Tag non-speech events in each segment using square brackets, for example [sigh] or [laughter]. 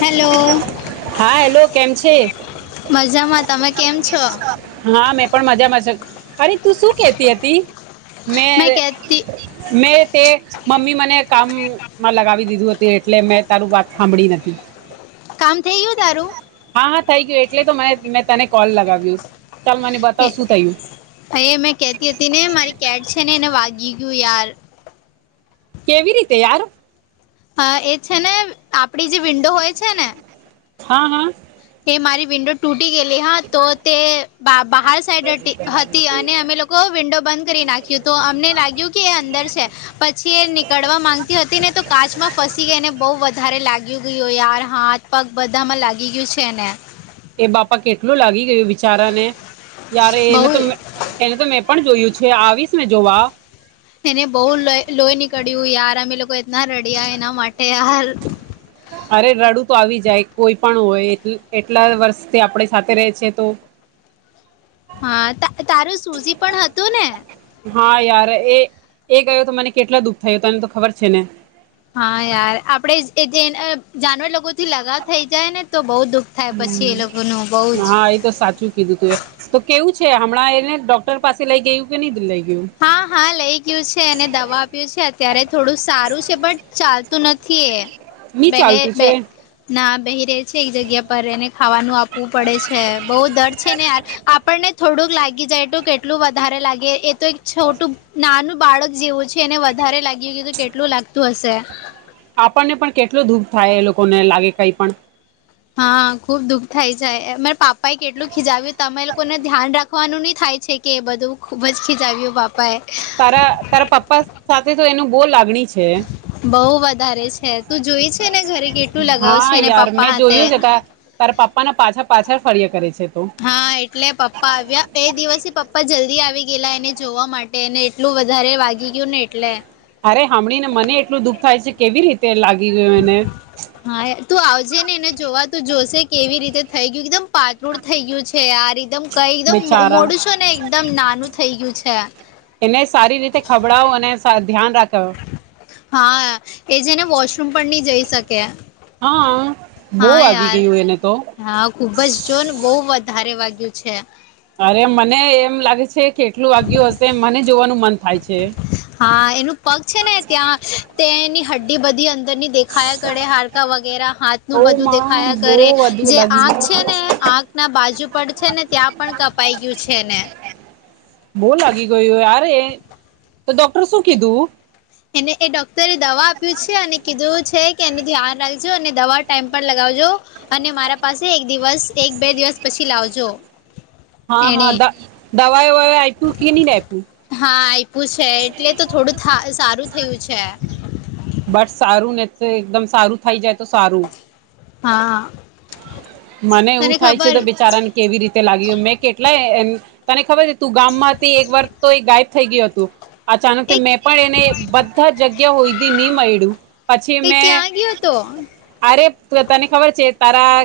હાલો. હા હેલો કેમ છે. મજામાં તમે કેમ છો હા મેં પણ મજામાં અરે તું શું કેતી હતી. મેં મેં તે મમ્મી મને કામમાં લગાવી દીધું હતું. એટલે મેં તારું વાત સાંભળી નથી કામ થઈ ગયું તારું હા હા થઈ ગયું એટલે તો મને મેં તને કોલ લગાવ્યું ચાલ મને બતાવ શું થયું એ મેં કેતી હતી ને મારી કેટ છે ને એને વાગી ગીગું યાર કેવી રીતે યાર હા એ છે ને આપડી જે વિન્ડો હોય છે ને હા હા હ મારી વિન્ડો ટુ ગયલી હા તો તે બાર સાઈડ હતી અને અમે લોકો વિન્ડો બંધ કરી નાખી અમને લાગ્યું કે એ અંદર છે પછી એ નીકળવા માંગતી હતી ને તો કાચમાં ફસી ગઈ એને બહુ વધારે લાગ્યું ગયું યાર હાથ પગ બધામાં લાગી ગયું છે ને એ બાપા કેટલું લાગી ગયું વિિચારાને યાર બહુ એને તો એને તો મેં પણ જોયું છે આવીશ મેં જોવા એને બહુ લોહી નીકળ્યું યાર અમે એ લોકો એટના રડ્યા એના માટે યાર અરે રડું તો આવી જાય કોઈ પણ હોય એટલા વર્ષથી આપણે સાથે ર છે તો હા તારું સૂઝ પણ હતું ને હા યાર એ એ ગયો તો મને કેટલા દુઃખ થાયું તને તો ખબર છે ને હા યાર આપડે જે જાનવર લોકો થી લગાવ થઈ જાય ને તો બહુ દુઃખ થાય પછી એ લોકોનું બહ જ હા એ તો સાચું કીધું તું એ તો કેવું છે હમણાં એને ડોક્ટર પાસે લઈ ગયું કે નહી દિઈ હા હા લઈ ગયું છે અને દવા આપ્યું છે અત્યારે થોડું સારું છે પણ ચાલ તો નથી એ નહી ચાલતું બે છે ના બહી ર છે એક જગ્યા પર એને ખાવાનું આપવું પડે છે બહ દર છે ને યાર આપણને થોડું લાગી જાય તો કેટલું વધારે લાગે એ તો છોટું નાનું બાળક જેવું છે એને વધારે લાગ્યું કે તો કેટલું લાગતું હશે આપણને પણ કેટલ દુઃખ થાય એ લોકોને લાગે કઈ પણ હા ખુબ દુઃખ થાય છે અમારે પાપા એ કેટલું ખીજાવ્યું તમે લોકોને ધ્યાન રાખવાનું નહી થાય છે કે એ બધું ખૂબ જ ખીચાવ્યું બાપાએ તારા તારા પપ્પા સાથે તો એનું બહુ લાગણી છે બઉ વધારે છે તું જોઈ છે ને ઘરે કેટલું લગાવ હા છે ને પપ્પા હાથે [inaudible] ના પાછા પાછળ ફરિયા કરે છે તો હા એટલે પપ્પા આવ્યા એ દિવસ પપ્પા જલ્દી આવી ગયા લા એને જોવા માટે એને એટલું વધારે વાગી ગયું ને એટલે અરે સાંભળી ને મને એટલું દુઃખ થાય છે કેવી રીતે લાગે હા તું આવજે ને એને જોવા તો જોશે કેવી રીતે થઈ ગયું એકદમ પાતળ થઈ ગયું છે આજ એકદમ કઈ એકદમ બેચારા મોડું છો ને એકદમ નાનું થઇ ગયું છે એને સારી રીતે ખભડાવો અને ધ્યાન રાખો હા એ જેને વોશરૂમ પણ નહી જઈ શકે હા બહુ હા વાગી યાર ગયું એને તો હા ખુબજ જો ને બહ ધારે વાગય્યું છે અરે મને એમ લાગે છે કેટલું વાગય્યું હશે મને જોવાનું મન થાય છે હા એનું પગ છે ને ત્યાં તેની હડ્ડી બધી અર અંદર ની દેખાયા કરે હડકા વગેરે હાથ નું ઓ બધું માં દેખાયા બહુ કરે વધુ જે લાગી આંખ છે ગયું. ને આક ના બાજુ પડ છે ને ત્યાં પણ કપાઈ ગયું છે ને બહ લાગી ગયું રે તો ડોક્ટર શું કીધું એને એ ડોક્ટરે દવા આપ્યું છે અને કીધું છે કે એનું ધ્યાન રાખજો અને દવા ટાઈમ પર લગાવ અને મારા પાસે એક દિવસ એક બે દિવસ પછી લાવજો હા એણે હા દવાઈવા આ હા આપ્યું છે એટલે તો થોડું સારું થયું છે બસ સારું ને તો એકદમ સારું થઈ જાય તો સારું હા મને એવું તને થાય છે ખબર તો બેચારાને કેવી રીતે લાગ્યું મેં કેટલાય એમ તને ખબર છે તું ગામ મા હતી એક વાર તો એ ગાયબ થઈ ગયું હતું અચાનક એક મેં પણ એને બધા જગ્યા હોઈડી નહી મળ્યું પછી મેં કયો હતો અરે તને ખબર છે ખારા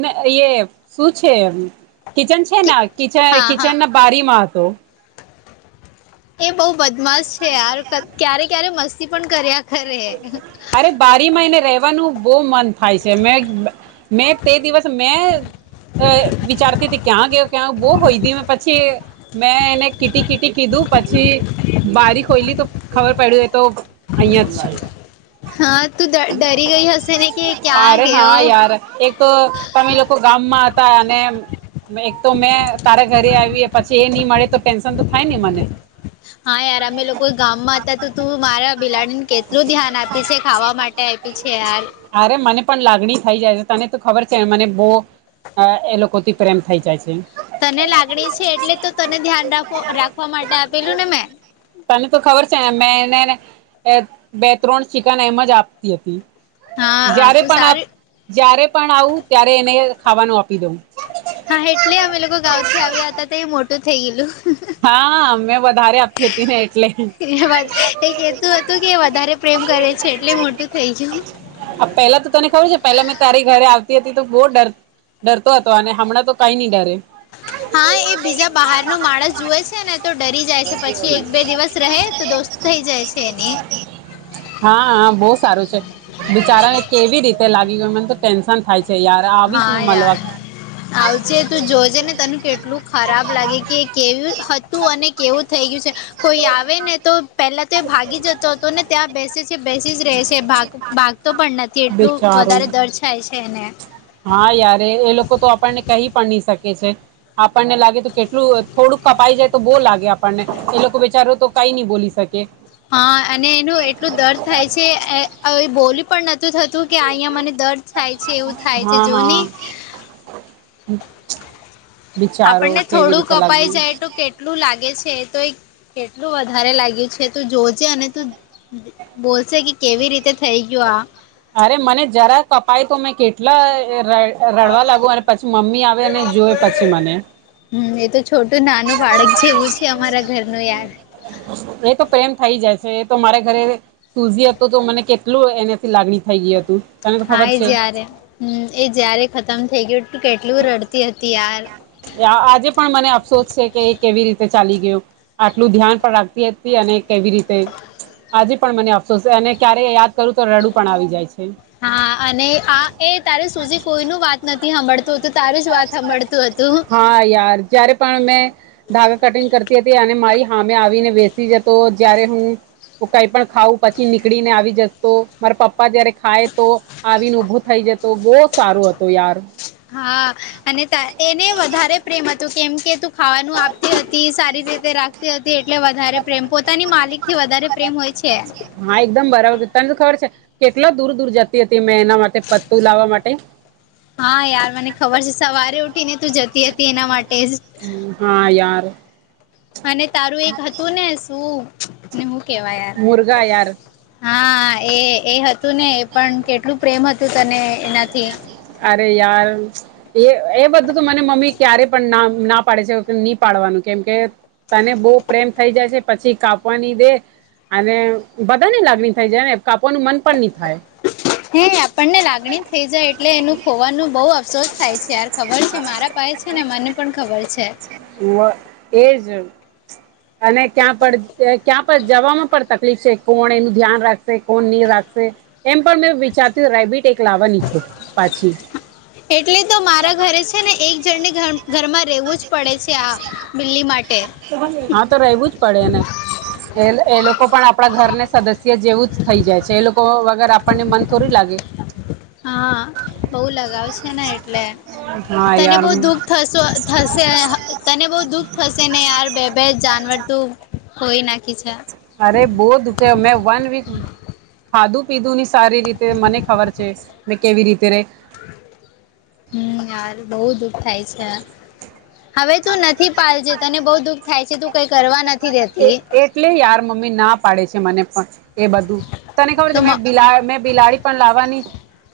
ને એ શું છે કિચન છે ન કચ હા હા કિચન ના બારીમાં હત એ બહુ બદમાશ છે યાર ક્યારે ક્યારે મસ્તી પણ કર્યા ખરે અરે બારીમાં એને રવાનું બહ મન થાય છે મે મે તે દિવસ મે વિચારતી તે ક્યાં ગયો ક્યાં બહ હોઈડી મે પછી મેં એને કીટી કીટી કીધું પછી બારી ખોઈલી તો ખબર પડ્યું એ તો અહિયાં જ છે હા તું ડ- ડરી ગઈ હશે ને કે ક્યાં અરે ગયો હા યાર એક તો તમે લોકો ગામમાં હતા અને એક તો મેં તારા ઘરે આવી પછી એ નહી મળે તો ટેન્શન તો થાય ને મને હા યાર અમે લોકો ગામમાં હતા તો તું મારા બિલાડીને કેટલું ધ્યાન આપી છે ખાવા માટે આપ્યું છે યાર અરે મને પણ લાગણી થઈ જાય છે તને તો ખબર છે મને બહ એ લોકોથી પ્રેમ થઈ જાય છે તને લાગણી છે એટલે તો તને ધ્યાન રાખ રાખવા માટે આપેલું ને મેં ખબર છે ને મે એને ને એ બે ત્રણ ચિકન એમ જ આપતી હતી હા જય્યારે આપું પણ આપ સારું જ્યારે પણ આવું ત્યારે એને ખાવાનું આપ હા એટલે અમે લોકો ગાઉથી આવ્યા હતા તો એ મોટું થઇ ગયલું હા મેં વધારે આપી હતી ને એટલે એ વાત એક એતું હતું કે વધારે પ્રેમ કરે છે એટલે મોટું થઇ ગયું આ પેલા તો તને ખબર છે પેલા મેં તારી ઘરે આવતી હતી તો બહ ડર ડરતો હતો અને હમણાં તો કઈ નહી ડરે હ [unintelligible] હા એ બીજા બહાર ન માણસ જુએ છે ને તો ડરી જાય છે પછી એક બે દિવસ રહે તો દોસ્તો થઈ જાય છે એની હા હા બહુ સારું છે બિચારાને કેવી રીતે લાગી ગય મને તો ટેન્શન થાય છે યાર આવીશ હા મે મલવા યાર આવજે તું જોજે ને તને કેટલું ખરાબ લાગે કે કેવી હતું અને કેવું થઈ ગયું છે કોઈ આવે ને તો પહેલા તો એ ભાગી જતો હતો ને ત્યાં બેસે છે બેસી જ ર છે ભાગ ભાગતો પણ નથી એટલું બેચારું વધારે દર થાય છે એને હા યાર એ એ લોકો તો આપણને કહી પણ નહી શકે છે આપણને લાગે તો કેટલું થોડુંક કપાઈ જાય તો બહ લાગે આપણને એ લોકો વિચારો તો કઈ નઈ બોલી શકે હા અને એનું એટલું દર થાય છે બોલી પણ નથી [unintelligible] થતું કે અહિયા મને દર્દ થાય છે એવું થાય છે જો ને હમ [unintelligible] આપણને થોડું કપાઈ જાય તો કેટલું લાગે છે તો કેટલું વધારે લાગ્યું છે તું જોજે અને તું બોલશે કે કેવી ક રીતે થઈ ગયો આ અરે મને જરા કપાય તો મેં કેટલા રડવા લાગુ અને પછી મમ્મી આવે અને જોવે પછી મને હમ એ તો જો ઘરનું યાર એ તો પ્રેમ થઈ જાય છે તો મારે ઘરે સુઝી હતું તો મને કેટલું એનાથી લાગણી થઈ ગઈ હતુ હા એ જય્યારે હમ એ જયારે ખતમ થઇ ગયું તું કેટલું રડતી હતી યાર આજે પણ મને અફસોસ છે કે એ કેવી રીતે ચાલી ગયું આટલું ધ્યાન પણ રાખતી હતી અને કેવી રીતે આજે પણ મને અફસોસ છે અને ક્યારે યાદ કરું તો રડું પણ આવી જાય છે હા અને આ એ તારે સુધી કોઈ ન વાત નથી સાભડતું તોું તારે જ વાત સાડતું હતું હા યાર જયારે પણ મેં ધાાગા કટિંગ કરતી હતી અને મારી હા મેમે આવીને બેસી જતો જય્યારે હું તોું કઈ પણ ખઉં પછી નીકળી ને આવી જતો મારા પપ્પા પપ્પા જારે ખાય તો આવીને ઉભો થઈ જતો બહુ સારું હતો યાર હા અને એને વધારે પ્રેમ હતું કેમ કે તું ખાવાનું આપતી હતી સારી રીતે રાખતી હતી એટલે વધારે પ્રેમ પોતાની માલિક થી વધારે પ્રેમ હોય છે હા એકદમ બરાબર તને તો ખબર છે કેટલા દૂર દૂર જતી હતી મેં એના માટે પતું લાવવા માટે હા યાર મને ખબર છે સવારે ઉઠી ને તું જતી હતી એના માટે જ હ હા યાર અને તારું એક હતું ને શું ને હું કેવાય યાર મુર્ગા યાર હા એ એ હતું ને એ પણ કેટલું પ્રેમ હતું તને એનાથી ય બધું તો મને મમ્મી ક્યારે પણ ના પાડે છે નહી પાડવાનું કે કેમ કે તને બહુ પ્રેમ થઈ જાય છે પછી કાપવાની દે અને બધાની લાગણી થાય જાય ને કાપવાનું મન પણ નહી થાય [inaudible] હે આપણને લાગણી થઈ જાય એટલે એનું ખોવાનું બહુ અફસોસ થાય છે યાર ખબર છે મારા પાસે છે ને મને પણ ખબર છે હ એજ અને ક્યાં પણ ક્યાં પણ જવામાં પણ તકલીફ છે કોણ એનું ધ્યાન રાખ કો રાખશે એમ પણ મેં વિચારતી રેબિટ એક લાવવાની છું પાછી એટલે તો મારા ઘરે છે ને એક જણની ઘર ઘરમાં રહેવું જ પડે છે આ બિલ્લી માટે હા તો રહેવું જ પડેને એ એ લોકો પણ આપણા ઘરને સદસ્ય જેવું જ થઈ જાય છે એ લોકો વગર આપણને મન થોડી લાગે હા બઉ લગાવ છે ને એટલે હા તને યાર બહ દુઃખ થ થશે તને બહ દુઃખ થશે નેાર બે બે જાવાર તોું હોય નાખી છે અરે બહ દખ મેં વન વીક ખાધું પીધું નની સારી રીતે મને ખબર છે મેં કેવી રીતે રહે હમ યાર બહુ દુઃખ થાય છે હવે તું નથી પાલજે તને બહુ દુઃખ થાય છે તું કઈ કરવા નથી દેતી એટલે યાર મમ્મી ના પાડે છે મને પણ એ બધું તને ખબર તો છે મ મેં બિલા બિલાડી પણ લાવવાની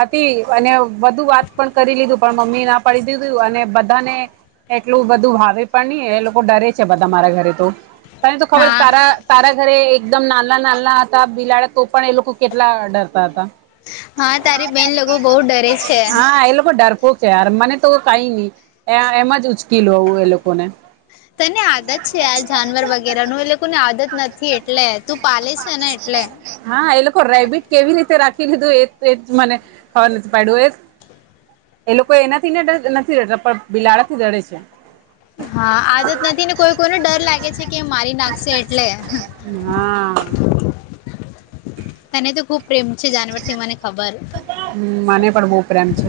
હતી અને વધધુ વાત પણ કરી લીધું પણ મમ્મી ના પાડી દીધું અને બધાને એટલું બધું ભાવે પણ ન એ લોકો ડરે છે બધા મારા ઘરે તો તને તો ખબર હા તારા તારા ઘરે એકદમ નાલા નાના હતા બિલાડ્યા તો પણ એ લોકો કેટલા ડરતા હતા હા તારી બેન લોકો બહુ ડરે છે હા એ લોકો ડર ઓકે યાર મને તો કઈ નહી એમ જ ઉચકી લવું એ લોકોને તને આદત છેાર જાનવર વગેરે એ લોકો ની આદત નથી એટલે તું પાલે છે ને એટલે હા એ લોકો રેબિટ કેવી રીતે રાખી લીધું એ એ મને ખવા નથી પાડું એ એ લોકો એનાથી ને નથી રડતા પણ બિલાડાથી ડડે છે હા આદત નથી ને કોઈ કોઈને ડર લાગે છે કે મારી નાખ. ટલે હા તને તો ખૂબ હ મને પણ બહુ પ્રેમ છે.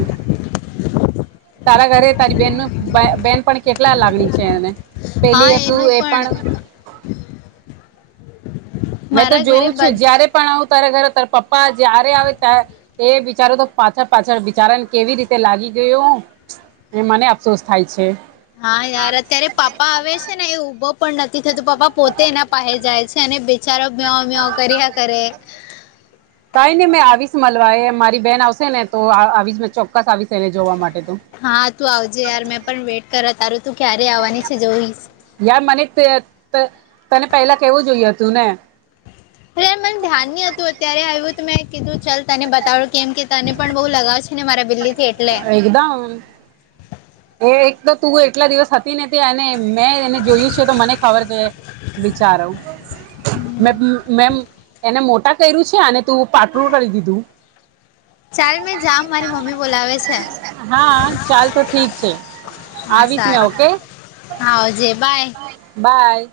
તારા ઘરે તારી બેન ન બેન પણ કેટલા લાગણી છે એને હા પેલી તું એનું એ પણ મેં તો મારા ઘરે જોઉું છું બધ જય્યારે પણ આવ ત ઘરે તાર પપ્પા જયારે આવે ત એ બિચારો તો પાછા પાછળ બિચારા ને કેવી રીતે લાગી. ગયો એ મને અફસોસ થાય છે. હા યાર અત્યારે પાપા આવે છે ને એ ઉભો. પણ નથી થતું પપા પોતે એના પાસે જાય છે અને ચારો મે્યા વ્યા કર્યા કરે [unintelligible] કઈ નને મેં આવીશ મળવા મારી બેન આવશે ને તો આવી ચો ચોક્કસ આવી છેને જોવા માટે તો. હા તું આવજે યાર મેં પણ વેટ કરા તારું તું ક્યારે આવવાની છે જોઈશ ાર મનેથી [unintelligible] તને પહેલા કેવું જોય હતું ને. હ મને ધ્યાન નહ હતું અત્યારે આવ્યું હત મેં કીધું ચલ તને બતાવું કેમ કે. તને પણ બહુ લગા જ. એકદમ એ તો તું એટલા દિવસ હતી ને ત્યા એને મેં એને જોયું છે તો મને ખબર છે. વિચારો મેમ એને મોટા કર્યું છે અનેને તું પાટળું કરી દીધું. ચાલ મેં જા મારી મમ્મી બોલાવે છે હા ચાલ તો ઠીક છે. હા આવીશ મેં સારું ઓકે હા આવજે બાય બાય